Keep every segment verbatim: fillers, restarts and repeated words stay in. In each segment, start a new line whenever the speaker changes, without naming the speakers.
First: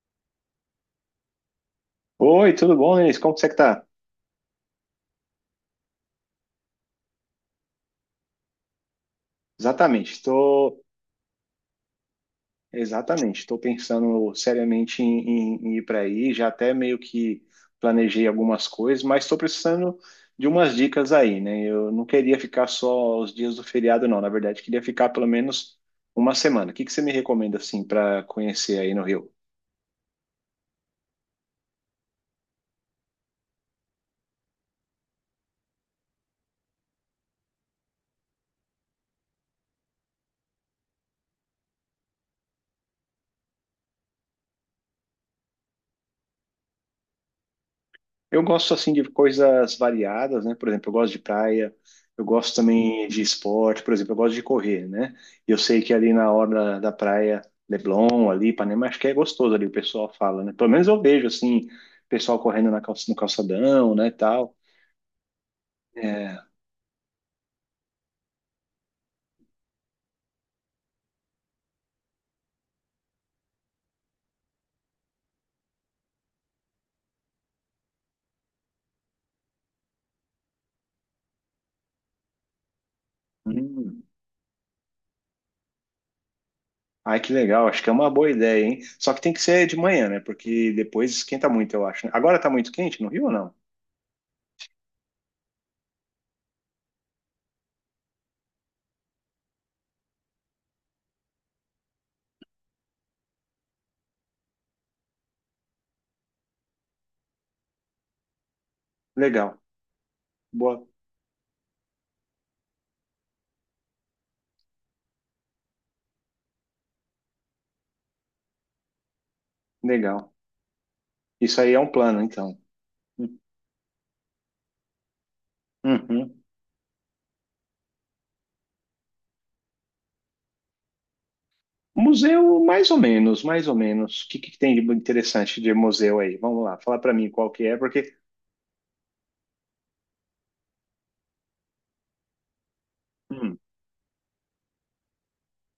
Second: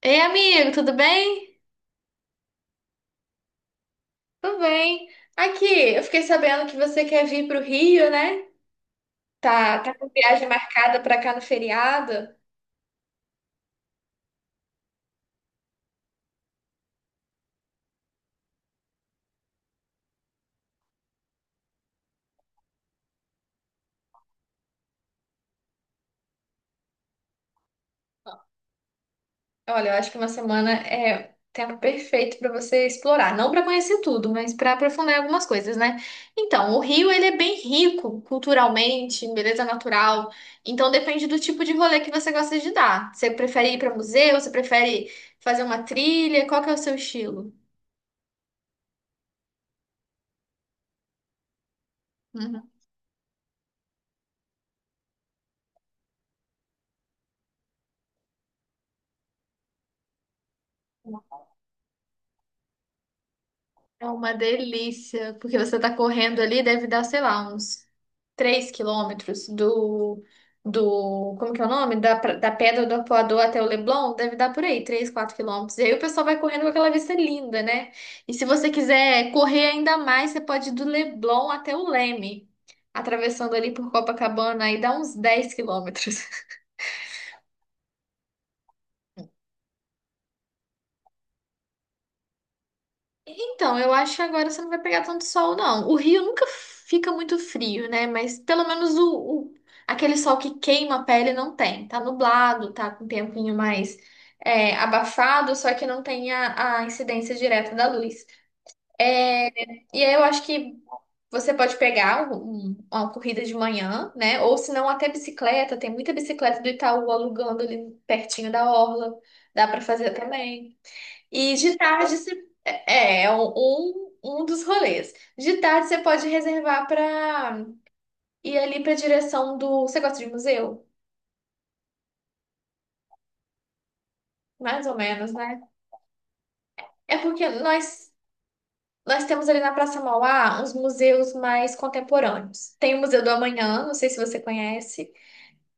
Ei, amigo, tudo bem?
Oi, tudo bom, Denise? Como que você está?
Tudo bem. Aqui, eu fiquei sabendo que você quer vir para o Rio, né? Tá, tá com
Exatamente,
viagem
estou
marcada para cá no feriado.
exatamente, Estou pensando seriamente em, em- em ir para aí, já até meio que planejei algumas coisas, mas estou precisando de umas dicas aí, né? Eu não queria ficar só os dias do feriado, não. Na verdade, queria ficar pelo menos uma semana. O que que você me recomenda assim para conhecer aí no Rio?
Olha, eu acho que uma semana é tempo perfeito para você explorar, não para conhecer tudo, mas para aprofundar algumas coisas, né? Então, o Rio ele é bem rico culturalmente, em beleza natural. Então, depende do tipo de rolê que você gosta de dar. Você prefere ir para museu? Você prefere fazer uma trilha? Qual que é o seu estilo?
Eu gosto assim de coisas variadas, né? Por exemplo, eu gosto de praia, eu gosto
Uhum.
também de esporte, por exemplo, eu gosto de correr, né? E Eu sei que ali na hora da praia, Leblon, ali, Ipanema, acho que é gostoso ali, o pessoal fala, né? Pelo menos eu vejo assim, pessoal correndo na calça- no calçadão,
É
né, e
uma
tal.
delícia, porque você tá
É.
correndo ali, deve dar, sei lá, uns três quilômetros do, do, como que é o nome? Da, pra- da Pedra do Apoador até o Leblon, deve dar por aí, três, quatro quilômetros. E aí o pessoal vai correndo com aquela vista linda, né? E se você quiser correr ainda mais, você pode ir do Leblon até o Leme, atravessando ali por
Hum.
Copacabana, aí dá uns dez quilômetros.
Ai, que legal, acho que é uma boa ideia, hein? Só que tem que ser de manhã, né? Porque depois esquenta muito, eu acho, né? Agora tá muito quente no Rio ou não?
Então, eu acho que agora você não vai pegar tanto sol, não. O Rio nunca fica muito frio, né? Mas pelo menos o, o- aquele sol que queima a pele não tem. Tá nublado, tá com um tempinho mais é, abafado, só que não tem a, a incidência direta da luz. É,
Legal.
e aí eu acho que
Boa,
você pode pegar um- uma corrida de manhã, né? Ou se não, até bicicleta. Tem muita bicicleta do Itaú alugando ali pertinho da orla. Dá pra fazer
legal.
também. E
Isso aí
de
é um
tarde
plano,
você-
então.
é, é é um, um um dos rolês. De tarde você pode
Uhum.
reservar para ir ali para a direção do. Você gosta de museu?
Museu, mais ou menos, mais ou menos. O que, que tem de
Mais ou menos,
interessante
né?
de museu aí? Vamos lá, fala pra
É
mim
porque
qual que é,
nós
porque
nós temos ali na Praça Mauá uns museus mais contemporâneos. Tem o Museu do
hum,
Amanhã, não sei se você conhece.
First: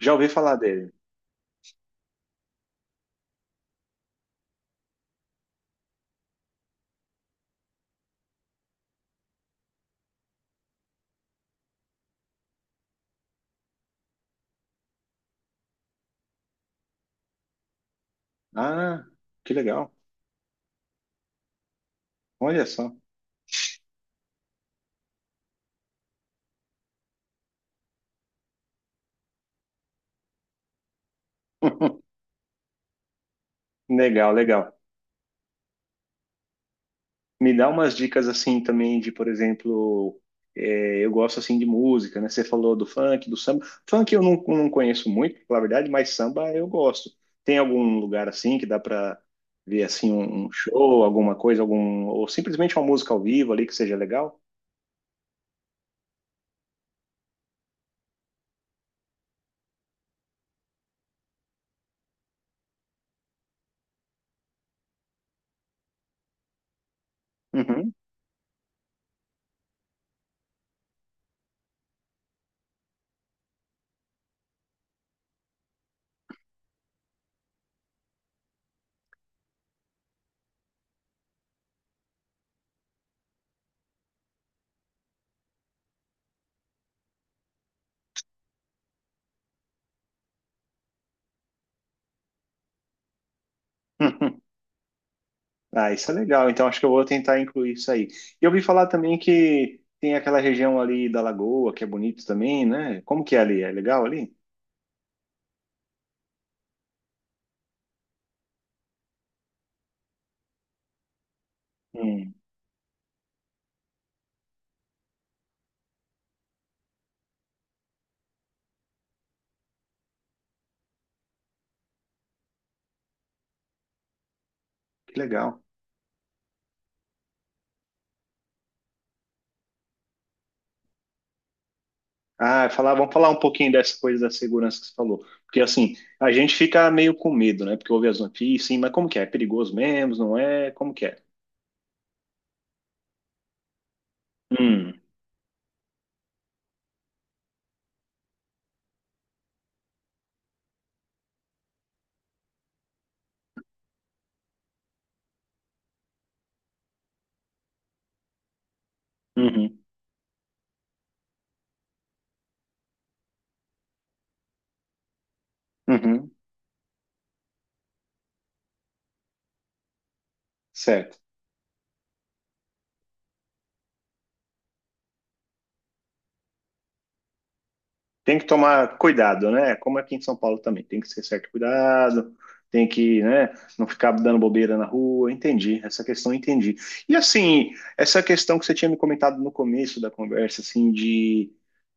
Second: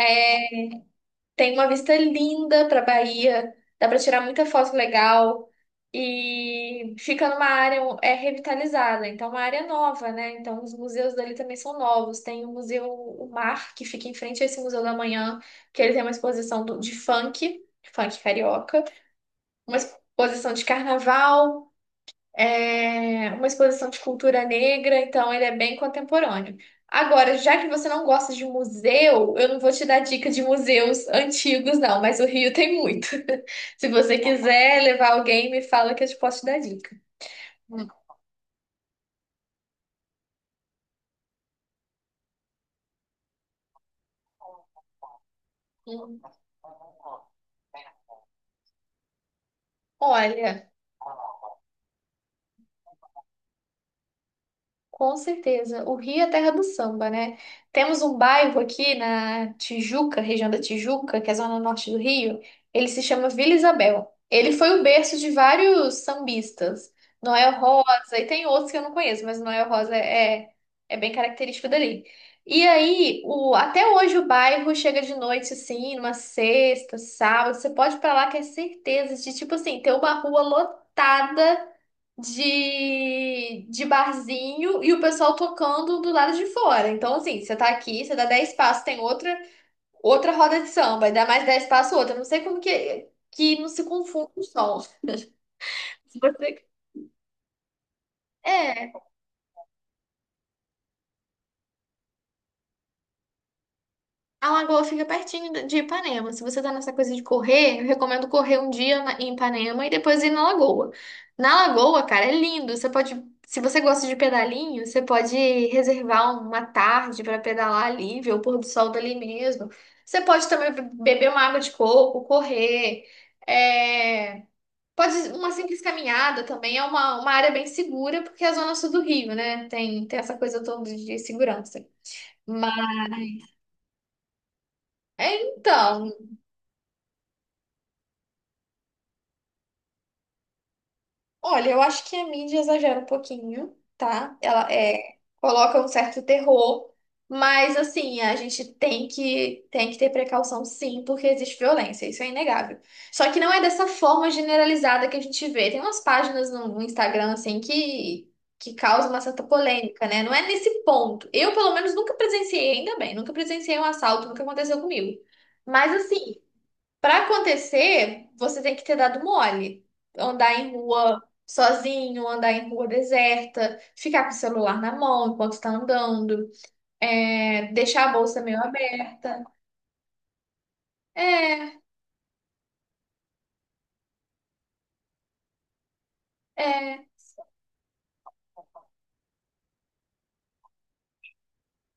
já ouvi falar dele.
Tem uma vista linda para Bahia, dá para tirar muita foto legal e fica numa área um, é revitalizada, então é uma área nova, né? Então os museus dali também são novos. Tem o Museu O Mar, que fica em frente a esse Museu da Manhã, que ele tem uma exposição do- de funk, funk carioca,
Ah, que
uma
legal.
exposição de carnaval
Olha só.
é, uma exposição de cultura negra, então ele é bem contemporâneo. Agora, já que você não gosta de museu, eu não vou te dar dica de museus antigos, não, mas o Rio tem muito. Se você
Legal, legal.
quiser levar alguém, me fala que eu te posso te dar dica.
Me dá umas dicas assim também de, por exemplo, é, eu gosto assim de música, né? Você falou do funk, do samba. Funk eu não, não conheço muito, pra falar a verdade, mas
Hum.
samba eu gosto. Tem algum lugar assim que dá pra ver assim um, um
Olha.
show, alguma coisa, algum ou simplesmente uma música ao vivo ali que seja legal?
Com certeza. O Rio é a terra do samba, né? Temos um bairro aqui na Tijuca, região da Tijuca, que é a zona norte do Rio. Ele se chama Vila Isabel. Ele foi o berço de vários sambistas. Noel
Uhum.
Rosa, e tem outros que eu não conheço, mas Noel Rosa é, é bem característico dali. E aí, o, até hoje o bairro chega de noite, assim, numa sexta, sábado. Você pode ir pra lá que é certeza de, tipo assim, ter uma rua lotada de, de barzinho e o pessoal tocando do lado de fora. Então, assim, você tá aqui, você dá dez passos, tem outra outra roda de samba, e dá mais dez passos outra. Não sei como que, que não se confunde o som.
Ah, isso é
Se
legal.
Você...
Então acho que eu vou tentar incluir isso aí. E eu ouvi falar
É.
também que tem aquela região ali da Lagoa, que é bonito também, né? Como que é ali? É legal ali?
A lagoa fica pertinho de Ipanema. Se você tá nessa coisa de correr, eu recomendo correr um dia na- em Ipanema e depois ir na lagoa. Na lagoa, cara, é
Hum,
lindo. Você pode, se você gosta de pedalinho, você pode reservar uma tarde pra pedalar ali, ver o pôr do sol dali mesmo. Você pode também beber uma água de coco, correr. É, pode
que
uma
legal.
simples caminhada também. É uma, uma área bem segura, porque é a zona sul do Rio, né? Tem, tem essa coisa toda de segurança.
Ah, falar,
Mas,
vamos falar um pouquinho dessa coisa da segurança que você falou. Porque assim,
então.
a gente fica meio com medo, né? Porque ouve as notícias, sim, mas como que é? É perigoso mesmo, não é? Como que é?
Olha, eu acho que a mídia exagera um pouquinho, tá? Ela
Hum,
é, coloca um certo terror, mas assim, a gente tem que, tem que ter precaução sim, porque existe violência, isso é inegável. Só que não é dessa forma generalizada que a gente vê. Tem umas páginas no, no Instagram assim que, que causam uma certa
uhum,
polêmica, né? Não é nesse ponto. Eu, pelo menos, nunca presenciei, ainda bem, nunca presenciei um assalto, nunca aconteceu comigo. Mas
uhum,
assim. Para acontecer, você tem que ter dado mole. Andar em
certo.
rua sozinho, andar em rua deserta, ficar com o celular na mão enquanto está andando, é, deixar a
Tem
bolsa
que
meio
tomar
aberta.
cuidado, né? Como aqui em São Paulo também, tem que ser certo
É,
cuidado, tem que, né, não ficar dando bobeira na rua. Entendi, essa questão eu entendi.
é.
E assim, essa questão que você tinha me comentado no começo da conversa, assim, de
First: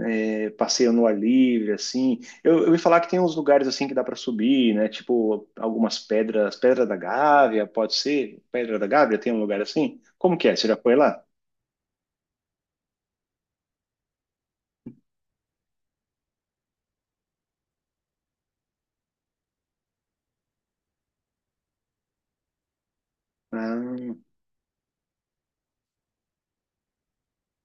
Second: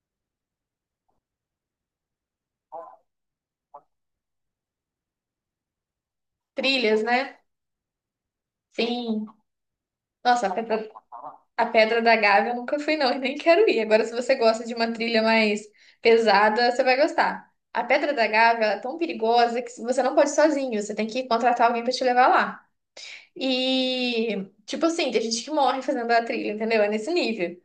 é, passeio no ar livre, assim, eu, eu ouvi falar que tem uns lugares assim que dá para subir, né? Tipo algumas pedras, Pedra da
Trilhas, né?
Gávea, pode ser? Pedra da Gávea
Sim.
tem um lugar assim? Como
Nossa,
que
a
é? Você já
Pedra,
foi lá?
a Pedra da Gávea eu nunca fui, não, e nem quero ir. Agora, se você gosta de uma trilha mais pesada, você vai gostar. A Pedra da Gávea ela é tão perigosa que você não pode ir sozinho, você tem que contratar alguém para te levar lá.
Ah,
E, tipo assim, tem gente que morre fazendo a trilha, entendeu? É nesse nível.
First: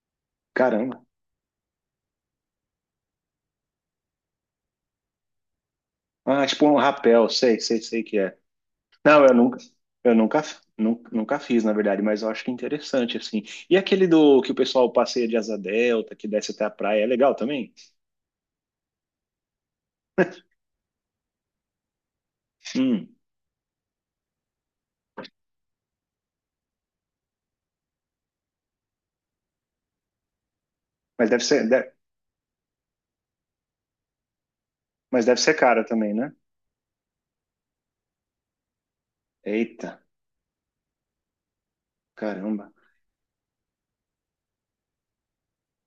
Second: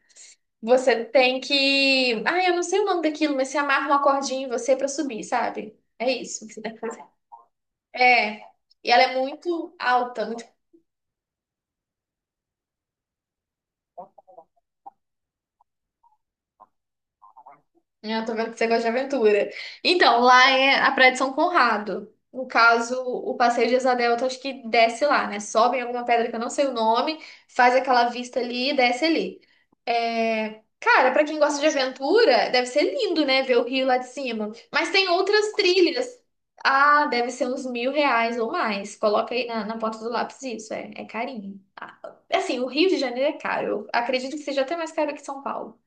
caramba.
Você tem que. Ah, eu não sei o nome daquilo, mas você amarra uma cordinha em você pra subir, sabe? É
Ah,
isso que você
tipo
tem
um
que fazer.
rapel, sei, sei, sei que é.
É. E ela é
Não, eu nunca,
muito
eu
alta.
nunca, nunca, nunca fiz, na verdade, mas eu acho que é interessante, assim. E aquele do que o pessoal passeia de asa delta, que desce até a praia, é legal também?
Eu tô vendo que você gosta de aventura. Então, lá é a Praia de São Conrado. No caso,
Hum,
o Passeio de Asa Delta, acho que desce lá, né? Sobe em alguma pedra que eu não sei o nome, faz aquela vista ali e desce ali. É, cara, pra
mas
quem
deve
gosta de
ser, de-
aventura, deve ser lindo, né? Ver o rio lá de cima. Mas tem
mas deve
outras
ser cara
trilhas.
também, né?
Ah, deve ser uns mil reais ou mais. Coloca aí na, na
Eita,
ponta do lápis isso, é, é carinho. Ah, assim, o
caramba,
Rio de Janeiro é caro. Eu acredito que seja até mais caro que São Paulo.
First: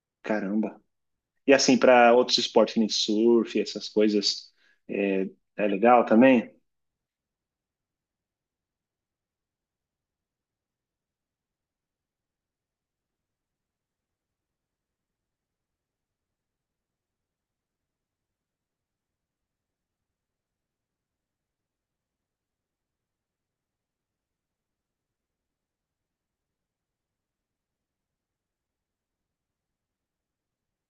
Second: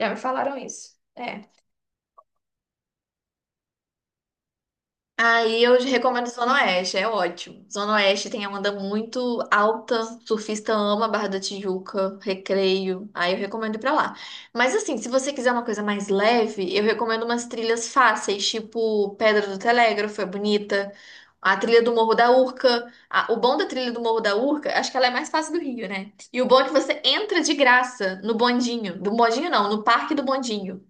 Já me falaram
caramba.
isso. É.
E assim, para outros esportes, que nem surf, essas coisas, é,
Aí
é
eu
legal
recomendo
também?
Zona Oeste, é ótimo. Zona Oeste tem a onda muito alta, surfista ama Barra da Tijuca, Recreio, aí eu recomendo ir pra lá. Mas assim, se você quiser uma coisa mais leve, eu recomendo umas trilhas fáceis, tipo Pedra do Telégrafo, é bonita, a trilha do Morro da Urca. A- o bom da trilha do Morro da Urca, acho que ela é mais fácil do Rio, né? E o bom é que você entra de graça no bondinho, do bondinho não, no Parque do Bondinho.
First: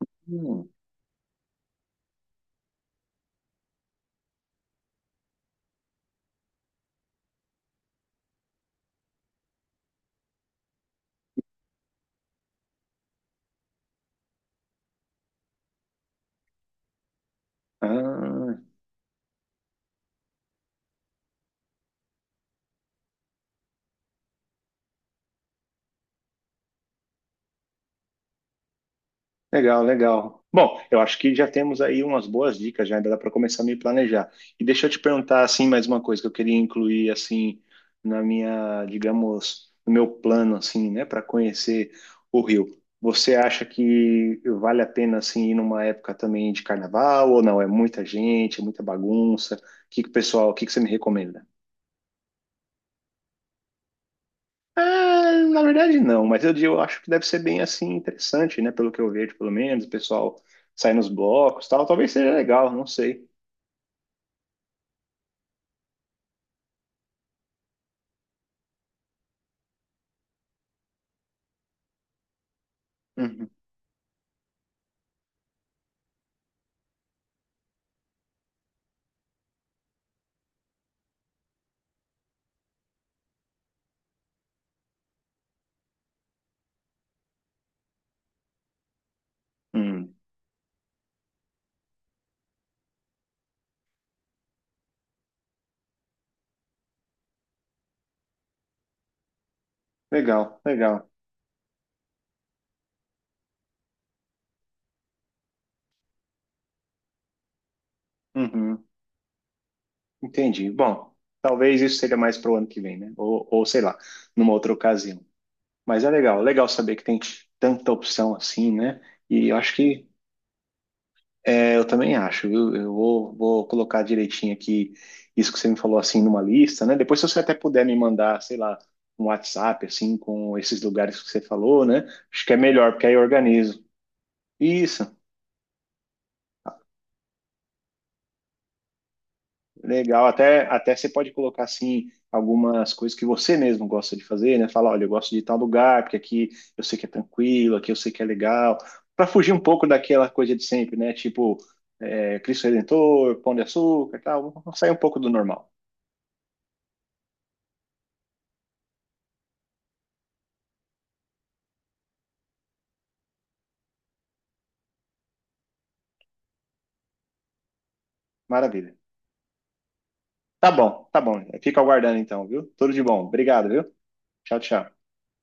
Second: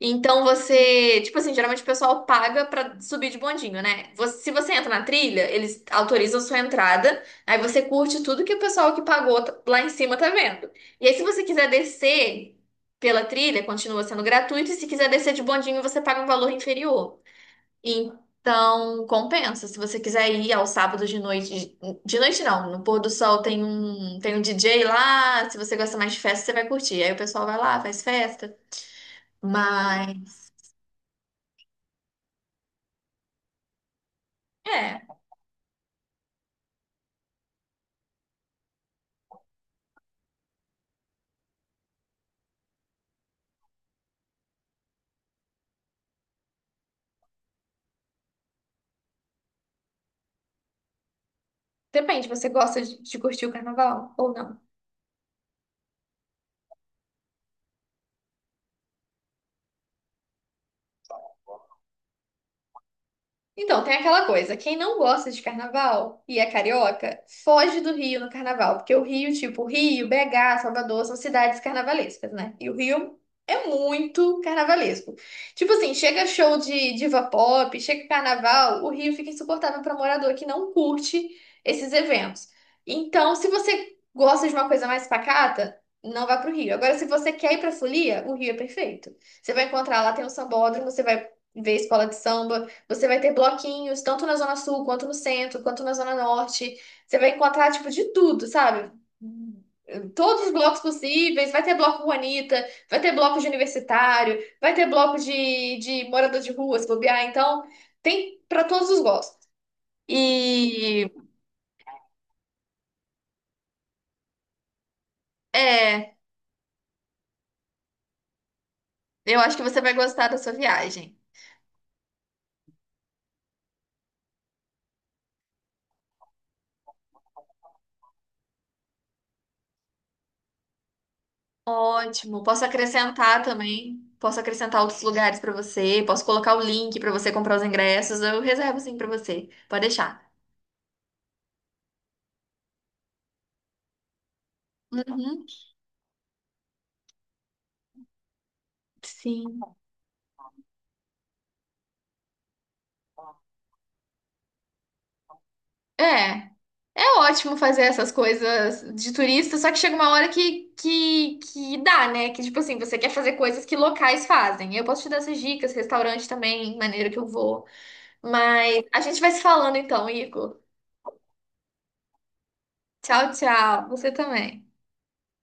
Então
Hum,
você, tipo assim, geralmente o pessoal paga pra subir de bondinho, né? Você- se você entra na trilha, eles autorizam sua entrada, aí você curte tudo que o pessoal que pagou t- lá em cima tá vendo. E aí, se você quiser descer pela trilha, continua sendo gratuito, e se quiser descer de bondinho, você paga um valor inferior.
ah,
Então, compensa. Se você quiser ir ao sábado de noite, de noite não, no pôr do sol tem um, tem um D J lá, se você gosta mais de festa, você vai curtir. Aí o pessoal vai lá, faz festa.
legal,
Mas.
legal. Bom, eu acho que já temos aí umas boas dicas, já ainda dá para começar a me planejar. E deixa eu te
É,
perguntar assim mais uma coisa que eu queria incluir assim na minha, digamos, no meu plano assim, né, para conhecer o Rio. Você acha que vale a pena assim ir numa época também de carnaval ou não? É muita gente, é muita bagunça. O que que o pessoal, o que que você me recomenda?
depende, você gosta de, de curtir o carnaval ou não?
Ah, na verdade não, mas eu, eu acho que deve ser bem assim interessante, né? Pelo que eu vejo, pelo menos, o pessoal sai nos blocos, tal, talvez seja legal, não sei.
Então, tem aquela coisa, quem não gosta de carnaval e é carioca, foge do Rio no carnaval, porque o Rio, tipo, Rio, B H, Salvador, são cidades carnavalescas, né? E o Rio
Uhum,
é muito carnavalesco. Tipo assim, chega show de diva pop, chega carnaval, o Rio fica insuportável para morador que não curte esses eventos. Então, se você gosta de uma coisa mais pacata, não vá pro Rio. Agora, se você quer ir pra folia, o Rio é perfeito. Você vai encontrar lá,
uhum.
tem um sambódromo, você vai ver escola de samba, você vai ter bloquinhos, tanto na Zona Sul, quanto no centro, quanto na Zona Norte. Você vai encontrar, tipo, de tudo, sabe? Todos os
Legal,
blocos
legal.
possíveis. Vai ter bloco Juanita, vai ter bloco de universitário, vai ter bloco de, de morador de rua, se bobear. Então, tem para
Uhum,
todos os gostos.
entendi.
E
Bom, talvez isso seja mais pro ano que vem, né? Ou, ou sei lá, numa outra ocasião. Mas é
é,
legal, legal saber que tem tanta opção assim, né?
eu
E
acho
eu
que
acho
você vai
que
gostar da sua viagem.
É, eu também acho, viu? Eu vou, vou colocar direitinho aqui isso que você me falou assim numa lista, né? Depois, se você até puder me mandar, sei lá, um WhatsApp assim com esses lugares que você falou, né?
Ótimo.
Acho que é
Posso
melhor, porque aí eu
acrescentar
organizo.
também. Posso acrescentar outros
Isso,
lugares para você. Posso colocar o link para você comprar os ingressos. Eu reservo sim para você. Pode deixar.
legal. Até, até você pode colocar assim algumas coisas que você mesmo gosta de fazer, né? Falar, olha, eu gosto de
Uhum,
tal lugar, porque aqui eu sei que é tranquilo, aqui eu sei que é legal, para fugir
sim.
um pouco daquela coisa de sempre, né? Tipo, é, Cristo Redentor, Pão de Açúcar, e tal, vamos sair um pouco do normal.
É, é ótimo fazer essas coisas de turista, só que chega uma hora que, que, que dá, né? Que, tipo assim, você quer fazer coisas que locais fazem. Eu posso te dar essas dicas, restaurante também, maneira que eu vou. Mas
Maravilha.
a gente vai se falando então, Igor.
Tá bom, tá bom. Fica aguardando então, viu? Tudo de bom.
Tchau,
Obrigado,
tchau.
viu?
Você
Tchau,
também.
tchau.